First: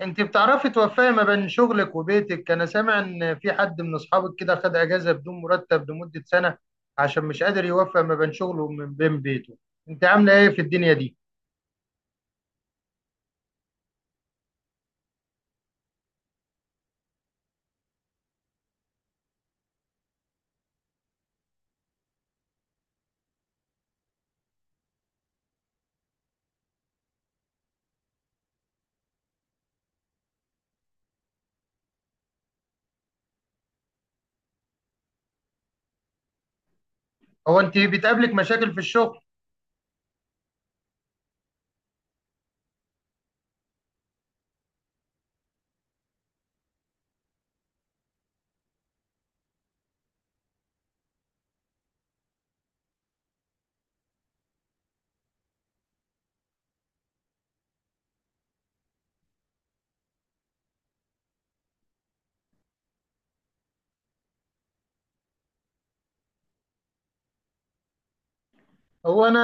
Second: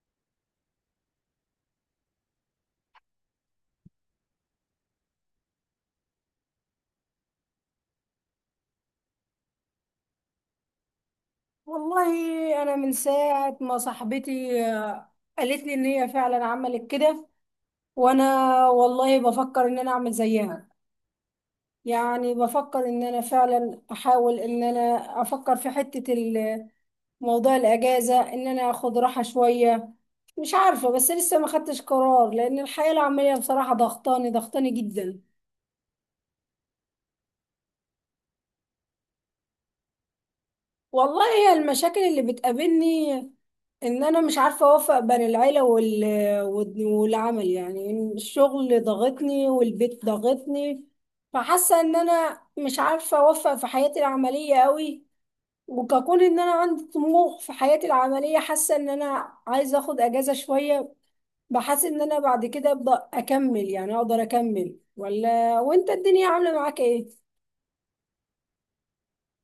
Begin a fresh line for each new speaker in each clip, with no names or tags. انت بتعرفي توفقي ما بين شغلك وبيتك؟ انا سامع ان في حد من اصحابك كده خد اجازة بدون مرتب لمدة سنة عشان مش قادر يوفق ما بين شغله وما بين بيته. انت عاملة ايه في الدنيا دي؟
والله انا من ساعه ما صاحبتي قالت لي ان هي فعلا عملت كده. وانا والله بفكر ان انا اعمل زيها. يعني بفكر ان انا فعلا احاول ان انا افكر في حته موضوع الاجازه، ان انا اخد راحه شويه. مش عارفه، بس لسه ما خدتش قرار لان الحياه العمليه بصراحه ضغطاني ضغطاني جدا.
هو انت بتقابلك مشاكل في الشغل؟
والله هي المشاكل اللي بتقابلني ان انا مش عارفه اوفق بين العيله والعمل. يعني إن الشغل ضغطني والبيت ضغطني، فحاسه ان انا مش عارفه اوفق في حياتي العمليه قوي. وككون ان انا عندي طموح في حياتي العمليه، حاسه ان انا عايزه اخد اجازه شويه. بحس ان انا بعد كده ابدا اكمل، يعني اقدر اكمل ولا؟ وانت الدنيا عامله معاك ايه؟
هو انا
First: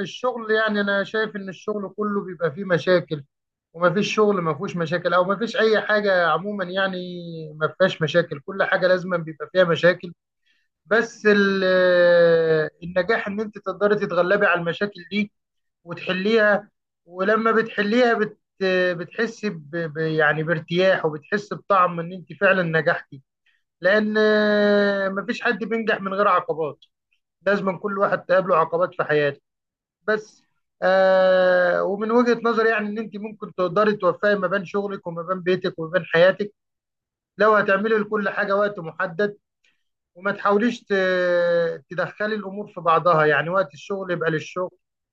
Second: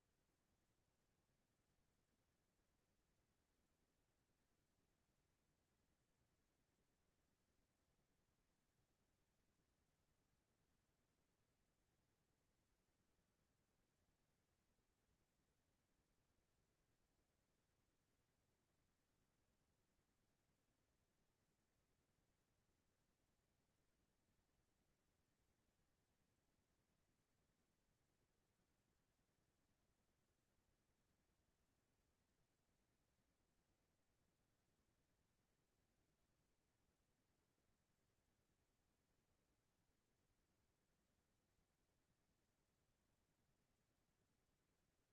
الشغل، يعني انا شايف ان الشغل كله بيبقى فيه مشاكل، وما فيش شغل ما فيهوش مشاكل، او ما فيش اي حاجه عموما يعني ما فيهاش مشاكل. كل حاجه لازم بيبقى فيها مشاكل. بس النجاح ان انت تقدري تتغلبي على المشاكل دي وتحليها. ولما بتحليها بتحسي يعني بارتياح، وبتحسي بطعم ان انت فعلا نجحتي. لان مفيش حد بينجح من غير عقبات. لازم كل واحد تقابله عقبات في حياته. بس ومن وجهة نظري يعني ان انت ممكن تقدري توفقي ما بين شغلك وما بين بيتك وما بين حياتك، لو هتعملي لكل حاجة وقت محدد، وما تحاوليش تدخلي الامور في بعضها. يعني وقت الشغل يبقى للشغل،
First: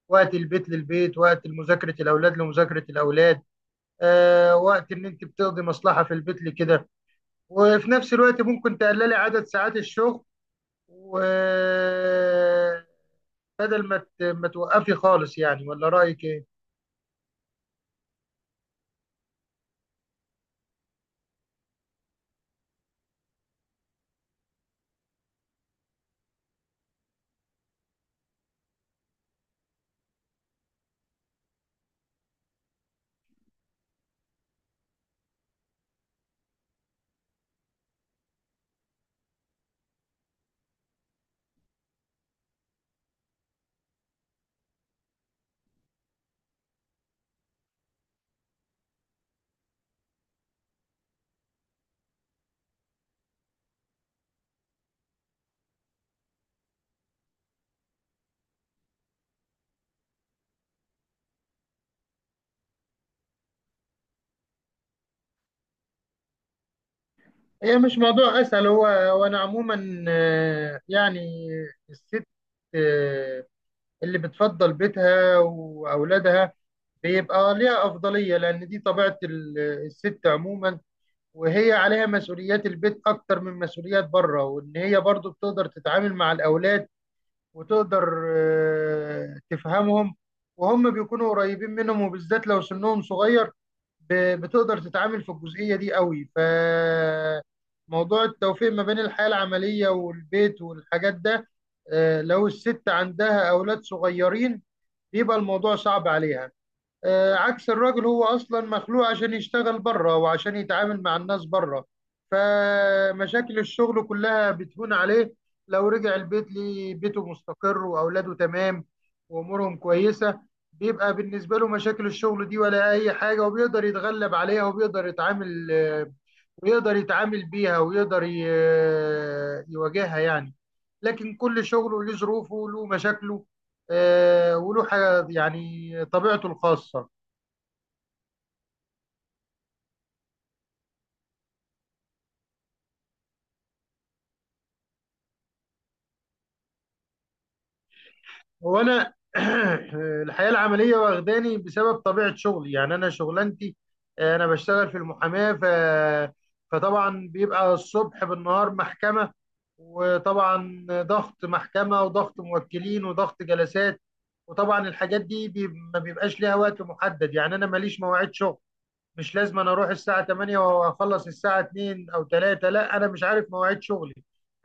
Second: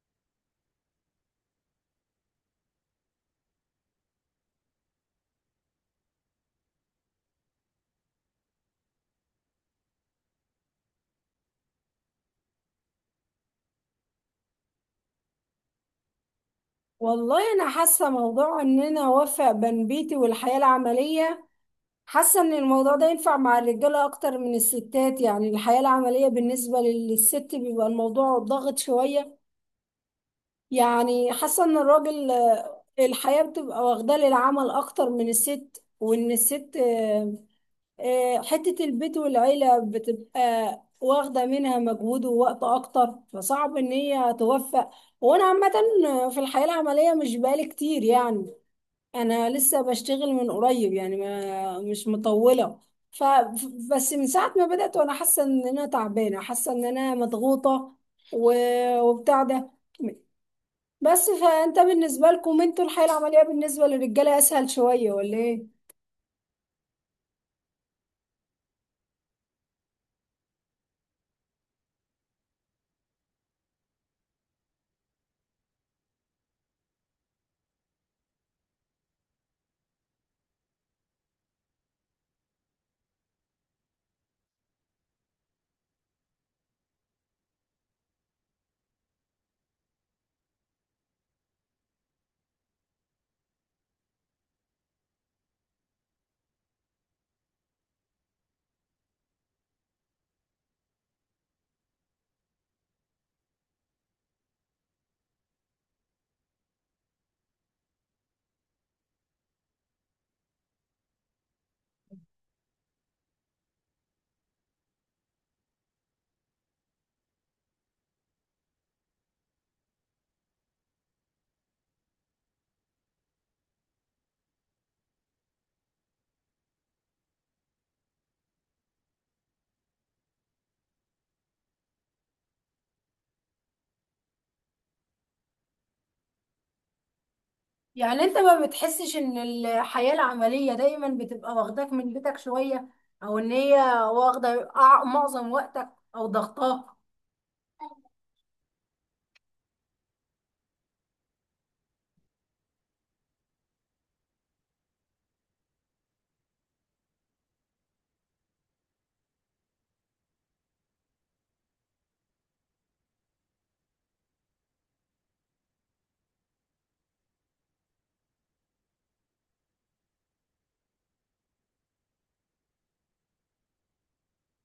وقت البيت للبيت، وقت مذاكره الاولاد لمذاكره الاولاد، وقت ان انت بتقضي مصلحه في البيت لكده، وفي نفس الوقت ممكن تقللي عدد ساعات الشغل، وبدل ما توقفي خالص يعني. ولا رايك ايه؟
والله انا حاسه موضوع ان انا اوفق بين بيتي والحياه العمليه، حاسة ان الموضوع ده ينفع مع الرجالة اكتر من الستات. يعني الحياة العملية بالنسبة للست بيبقى الموضوع ضاغط شوية. يعني حاسة ان الراجل الحياة بتبقى واخداه للعمل اكتر من الست، وان الست حتة البيت والعيلة بتبقى واخدة منها مجهود ووقت اكتر، فصعب ان هي توفق. وانا عامة في الحياة العملية مش بقالي كتير، يعني انا لسه بشتغل من قريب، يعني ما مش مطوله. ف بس من ساعه ما بدات وانا حاسه ان انا تعبانه، حاسه ان انا مضغوطه و... وبتاع ده. بس فانت بالنسبه لكم انتوا الحياه العمليه بالنسبه للرجاله اسهل شويه ولا ايه؟
هي مش موضوع اسهل، هو وانا عموما، يعني الست، آه، اللي بتفضل بيتها واولادها بيبقى ليها أفضلية، لأن دي طبيعة الست عموما. وهي عليها مسؤوليات البيت أكتر من مسؤوليات بره، وإن هي برضو بتقدر تتعامل مع الأولاد، وتقدر، تفهمهم، وهم بيكونوا قريبين منهم، وبالذات لو سنهم صغير، بتقدر تتعامل في الجزئية دي قوي. فموضوع التوفيق ما بين الحياة العملية والبيت والحاجات ده، لو الست عندها أولاد صغيرين بيبقى الموضوع صعب عليها. عكس الراجل، هو اصلا مخلوق عشان يشتغل بره، وعشان يتعامل مع الناس بره. فمشاكل الشغل كلها بتهون عليه لو رجع البيت ليه بيته مستقر واولاده تمام وامورهم كويسه. بيبقى بالنسبه له مشاكل الشغل دي ولا اي حاجه، وبيقدر يتغلب عليها، وبيقدر يتعامل، ويقدر يتعامل بيها، ويقدر يواجهها يعني. لكن كل شغله له ظروفه، له مشاكله، وله حاجة يعني طبيعته الخاصة.
يعني انت ما بتحسش ان الحياه العمليه دايما بتبقى واخداك من بيتك شويه، او ان هي واخده معظم وقتك، او ضغطاه؟
هو انا الحياه العمليه واخداني بسبب طبيعه شغلي. يعني انا شغلانتي، انا بشتغل في المحاماه، فطبعا بيبقى الصبح بالنهار محكمه، وطبعا ضغط محكمه وضغط موكلين وضغط جلسات. وطبعا الحاجات دي ما بيبقاش ليها وقت محدد. يعني انا ماليش مواعيد شغل، مش لازم انا اروح الساعة 8 واخلص الساعة 2 او 3. لا، انا مش عارف مواعيد شغلي.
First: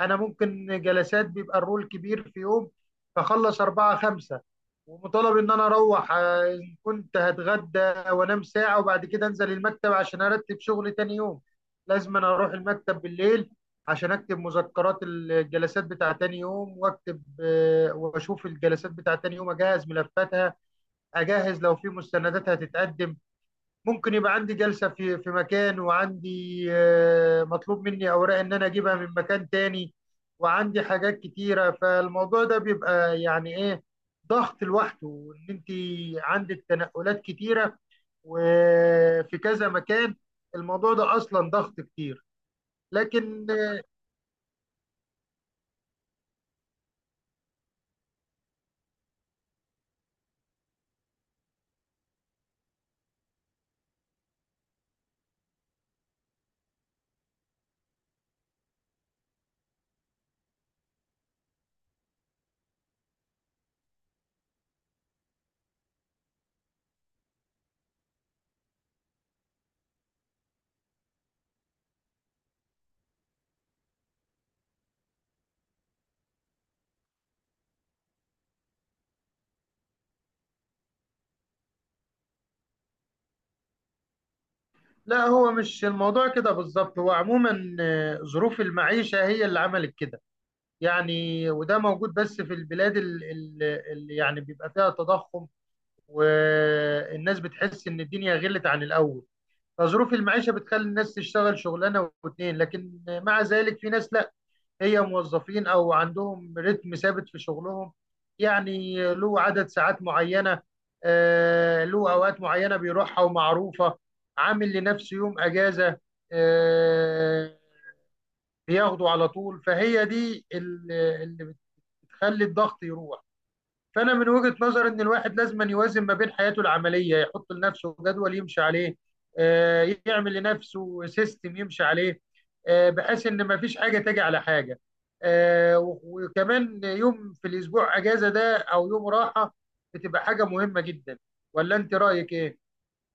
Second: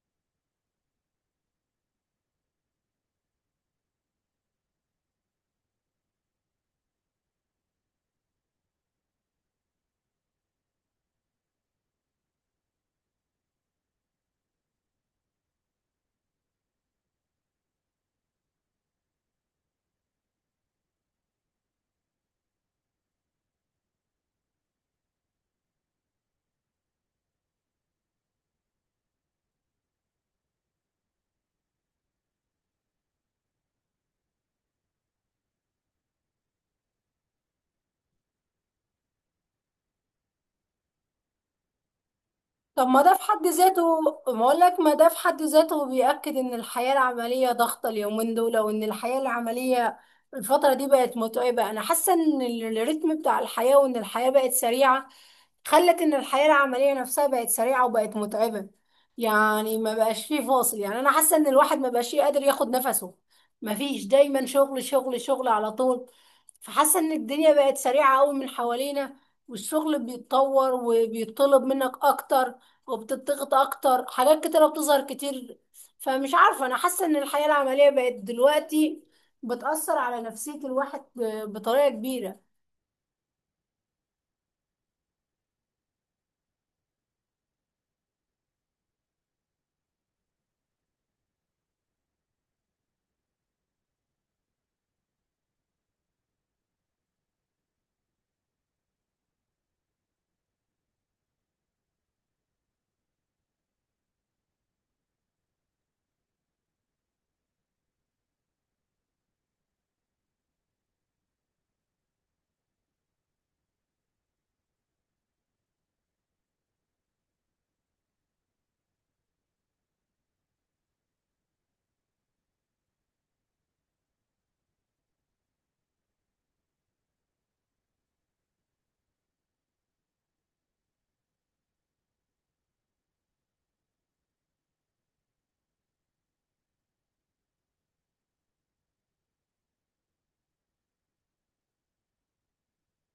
انا ممكن جلسات بيبقى الرول كبير في يوم، فخلص 4 5، ومطالب ان انا اروح، ان كنت هتغدى وانام ساعة، وبعد كده انزل المكتب عشان ارتب شغلي تاني يوم. لازم انا اروح المكتب بالليل عشان اكتب مذكرات الجلسات بتاع تاني يوم، واكتب، واشوف الجلسات بتاع تاني يوم، اجهز ملفاتها، اجهز لو في مستندات هتتقدم. ممكن يبقى عندي جلسة في مكان، وعندي، مطلوب مني أوراق إن أنا أجيبها من مكان تاني، وعندي حاجات كتيرة. فالموضوع ده بيبقى يعني إيه، ضغط لوحده. وإن أنت عندك تنقلات كتيرة وفي كذا مكان، الموضوع ده أصلا ضغط كتير.
طب ما ده في حد
لكن
ذاته، ما اقول لك ما ده في حد ذاته بيأكد ان الحياة العملية ضغطة اليومين دول، وان الحياة العملية الفترة دي بقت متعبة. انا حاسة ان الريتم بتاع الحياة وان الحياة بقت سريعة خلت ان الحياة العملية نفسها بقت سريعة وبقت متعبة. يعني ما بقاش فيه فاصل، يعني انا حاسة ان الواحد ما بقاش قادر ياخد نفسه، ما فيش، دايما شغل شغل شغل على طول. فحاسة ان الدنيا بقت سريعة قوي من حوالينا، والشغل بيتطور وبيطلب منك اكتر، وبتضغط اكتر، حاجات كتيرة بتظهر كتير. فمش عارفة، انا حاسة ان الحياة العملية بقت دلوقتي بتأثر على نفسية الواحد بطريقة كبيرة.
لا، هو مش الموضوع كده بالظبط. هو عموما، ظروف المعيشة هي اللي عملت كده يعني. وده موجود بس في البلاد اللي يعني بيبقى فيها تضخم، والناس بتحس ان الدنيا غلت عن الاول. فظروف المعيشه بتخلي الناس تشتغل شغلانه واتنين، لكن مع ذلك في ناس لا، هي موظفين او عندهم رتم ثابت في شغلهم. يعني له عدد ساعات معينه، له اوقات معينه بيروحها ومعروفه، عامل لنفسه يوم اجازه، آه، بياخده على طول. فهي دي اللي بتخلي الضغط يروح. فانا من وجهة نظري ان الواحد لازم أن يوازن ما بين حياته العملية، يحط لنفسه جدول يمشي عليه، يعمل لنفسه سيستم يمشي عليه، بحيث ان ما فيش حاجة تجي على حاجة، آه، و- وكمان يوم في الاسبوع اجازة ده او يوم راحة بتبقى حاجة مهمة جدا. ولا انت رأيك ايه؟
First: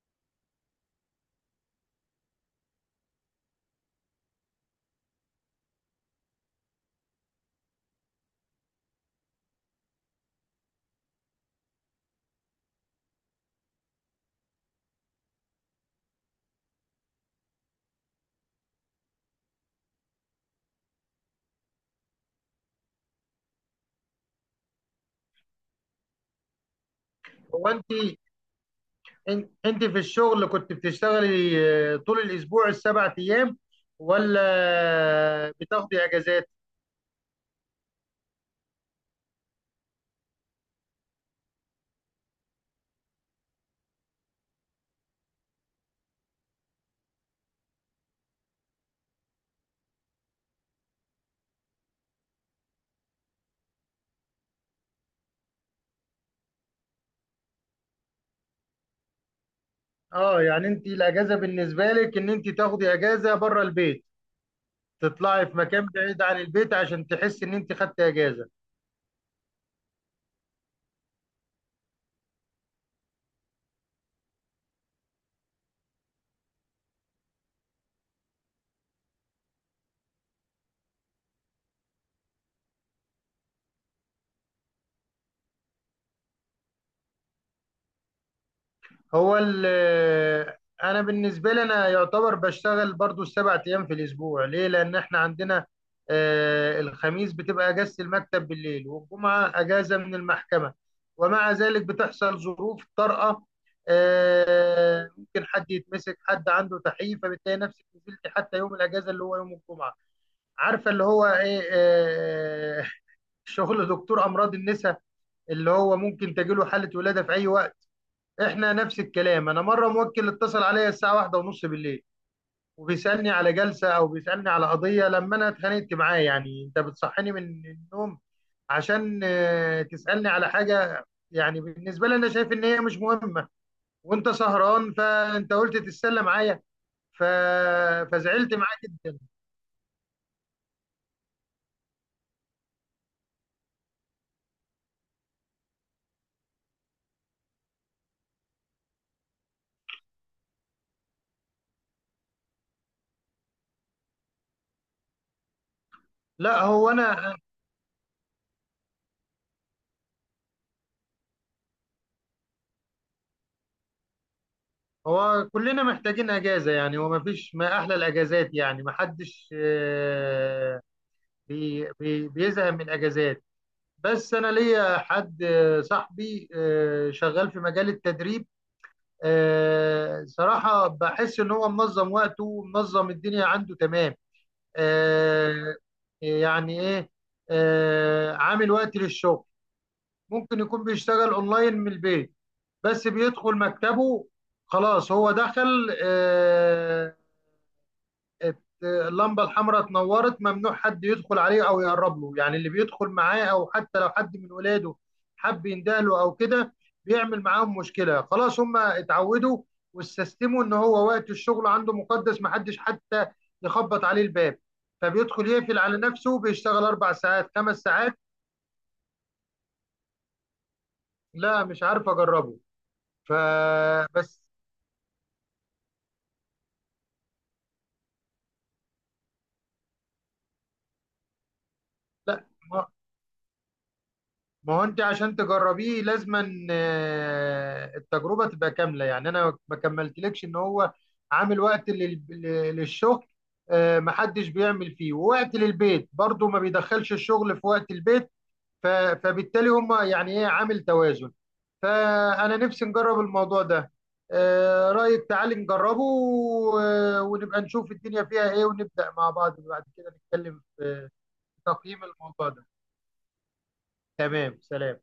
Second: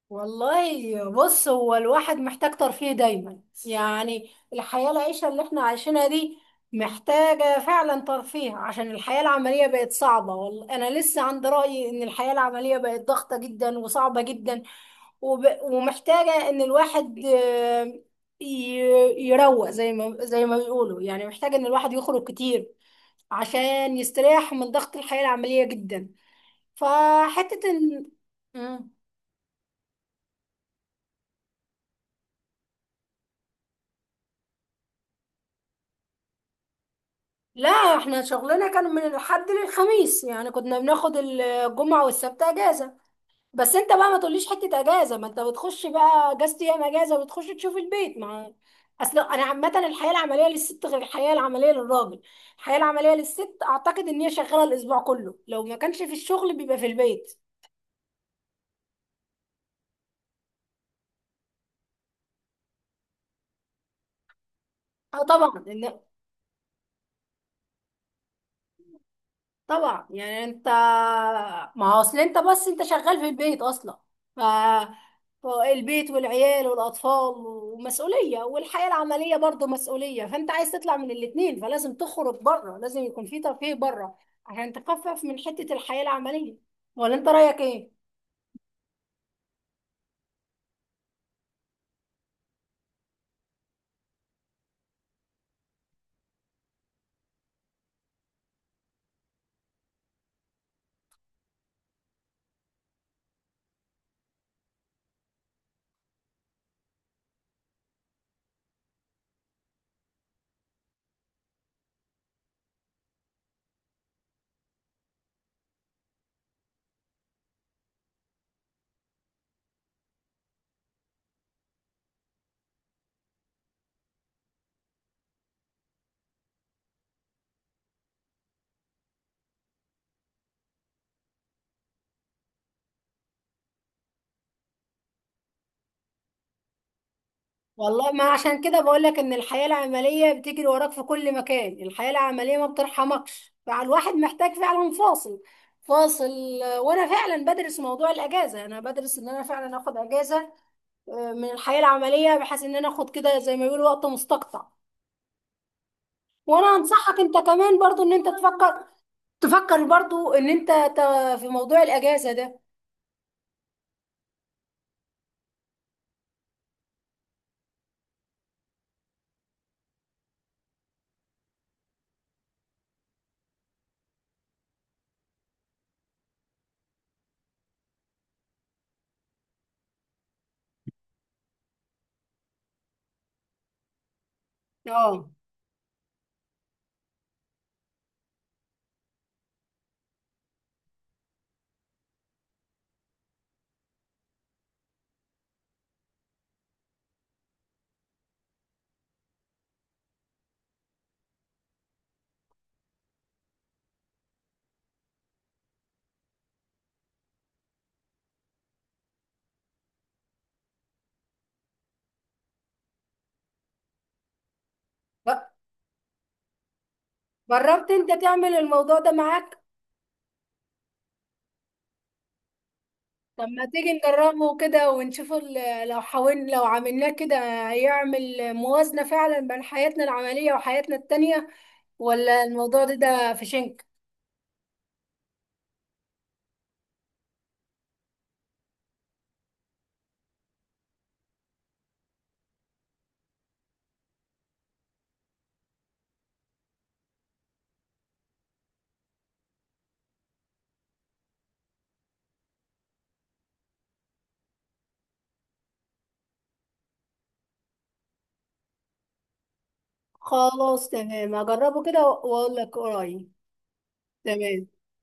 والله بص، هو الواحد محتاج ترفيه دايما، يعني الحياة العيشة اللي احنا عايشينها دي محتاجة فعلا ترفيه، عشان الحياة العملية بقت صعبة. والله أنا لسه عند رأيي إن الحياة العملية بقت ضغطة جدا وصعبة جدا، ومحتاجة إن الواحد ي- يروق زي ما بيقولوا، يعني محتاج إن الواحد يخرج كتير عشان يستريح من ضغط الحياة العملية جدا. فحتة
هو انت،
إن
انت في الشغل كنت بتشتغلي، طول الاسبوع السبع ايام، ولا بتاخدي اجازات؟
لا، احنا شغلنا كان من الحد للخميس، يعني كنا بناخد الجمعة والسبت اجازة. بس انت بقى ما تقوليش حتة اجازة، ما انت بتخش بقى اجازة ايام اجازة وبتخش تشوف البيت، مع اصل انا عامة الحياة العملية للست غير الحياة العملية للراجل. الحياة العملية للست اعتقد ان هي شغالة الاسبوع كله، لو ما كانش في الشغل بيبقى في البيت.
اه، يعني انت الاجازه بالنسبه لك ان انت تاخدي اجازه بره البيت،
اه
تطلعي
طبعا،
في مكان بعيد عن البيت عشان تحس ان انت خدت اجازه.
طبعا. يعني انت، ما هو اصل انت، بس انت شغال في البيت اصلا. ف البيت والعيال والاطفال ومسؤوليه، والحياه العمليه برضو مسؤوليه، فانت عايز تطلع من الاتنين، فلازم تخرج بره، لازم يكون في ترفيه بره عشان تخفف من حته الحياه العمليه، ولا انت رايك ايه؟
هو انا بالنسبه لي انا يعتبر بشتغل برضو السبع ايام في الاسبوع. ليه؟ لان احنا عندنا، الخميس بتبقى اجازه المكتب بالليل، والجمعه اجازه من المحكمه. ومع ذلك بتحصل ظروف طارئه، ممكن حد يتمسك، حد عنده تحييف، فبتلاقي نفسك نزلت حتى يوم الاجازه اللي هو يوم الجمعه. عارفه اللي هو ايه؟ شغل دكتور امراض النساء، اللي هو ممكن تجيله حاله ولاده في اي وقت. احنا نفس الكلام. انا مره موكل اتصل عليا الساعه واحدة ونص بالليل، وبيسالني على جلسه او بيسالني على قضيه. لما انا اتخانقت معاه، يعني انت بتصحيني من النوم عشان، تسالني على حاجه يعني بالنسبه لي انا شايف ان هي مش مهمه، وانت سهران فانت قلت تتسلى معايا. ف...
والله ما
فزعلت
عشان
معاه
كده بقول
جدا.
لك ان الحياة العملية بتجري وراك في كل مكان، الحياة العملية ما بترحمكش، فالواحد محتاج فعلا فاصل، فاصل. وانا فعلا بدرس موضوع الاجازة، انا بدرس ان انا فعلا اخد اجازة من الحياة العملية، بحيث ان انا اخد كده زي ما بيقولوا وقت مستقطع.
لا
وانا
هو
انصحك
انا
انت كمان برضو ان انت تفكر برضو ان انت في موضوع الاجازة ده.
هو كلنا محتاجين اجازه، يعني هو ما فيش، ما احلى الاجازات، يعني ما حدش، بي بي بيزهق من الاجازات. بس انا ليا حد، صاحبي، شغال في مجال التدريب. صراحه بحس ان هو منظم وقته ومنظم الدنيا عنده تمام.
اه،
آه، يعني ايه، عامل وقت للشغل، ممكن يكون بيشتغل اونلاين من البيت، بس بيدخل مكتبه. خلاص هو دخل، اللمبه الحمراء اتنورت، ممنوع حد يدخل عليه او يقرب له. يعني اللي بيدخل معاه او حتى لو حد من ولاده حب يندهله او كده، بيعمل معاهم مشكله. خلاص هم اتعودوا واستسلموا ان هو وقت الشغل عنده مقدس، محدش حتى يخبط عليه الباب. فبيدخل
ب-
يقفل على نفسه، بيشتغل اربع ساعات خمس
جربت
ساعات.
انت تعمل الموضوع ده معاك؟
لا، مش عارف اجربه.
طب ما تيجي
فبس
نجربه كده ونشوف لو حاولنا لو عملناه كده يعمل موازنة فعلا بين حياتنا العملية وحياتنا التانية، ولا
لا،
الموضوع
ما
ده في شنك؟
ما هو انت عشان تجربيه لازما، التجربه تبقى كامله. يعني انا ما كملتلكش ان هو عامل وقت للشغل، ما حدش بيعمل فيه، ووقت للبيت برضو ما بيدخلش الشغل في وقت البيت. ف- فبالتالي هم يعني ايه، عامل توازن. فانا نفسي نجرب الموضوع ده. رايك تعالي نجربه، ونبقى نشوف الدنيا فيها ايه، ونبدا مع بعض، بعد كده نتكلم
خلاص،
في
تمام،
في
هجربه
تقييم
كده
الموضوع
واقول
ده.
لك قريب.
تمام،
تمام.
سلام.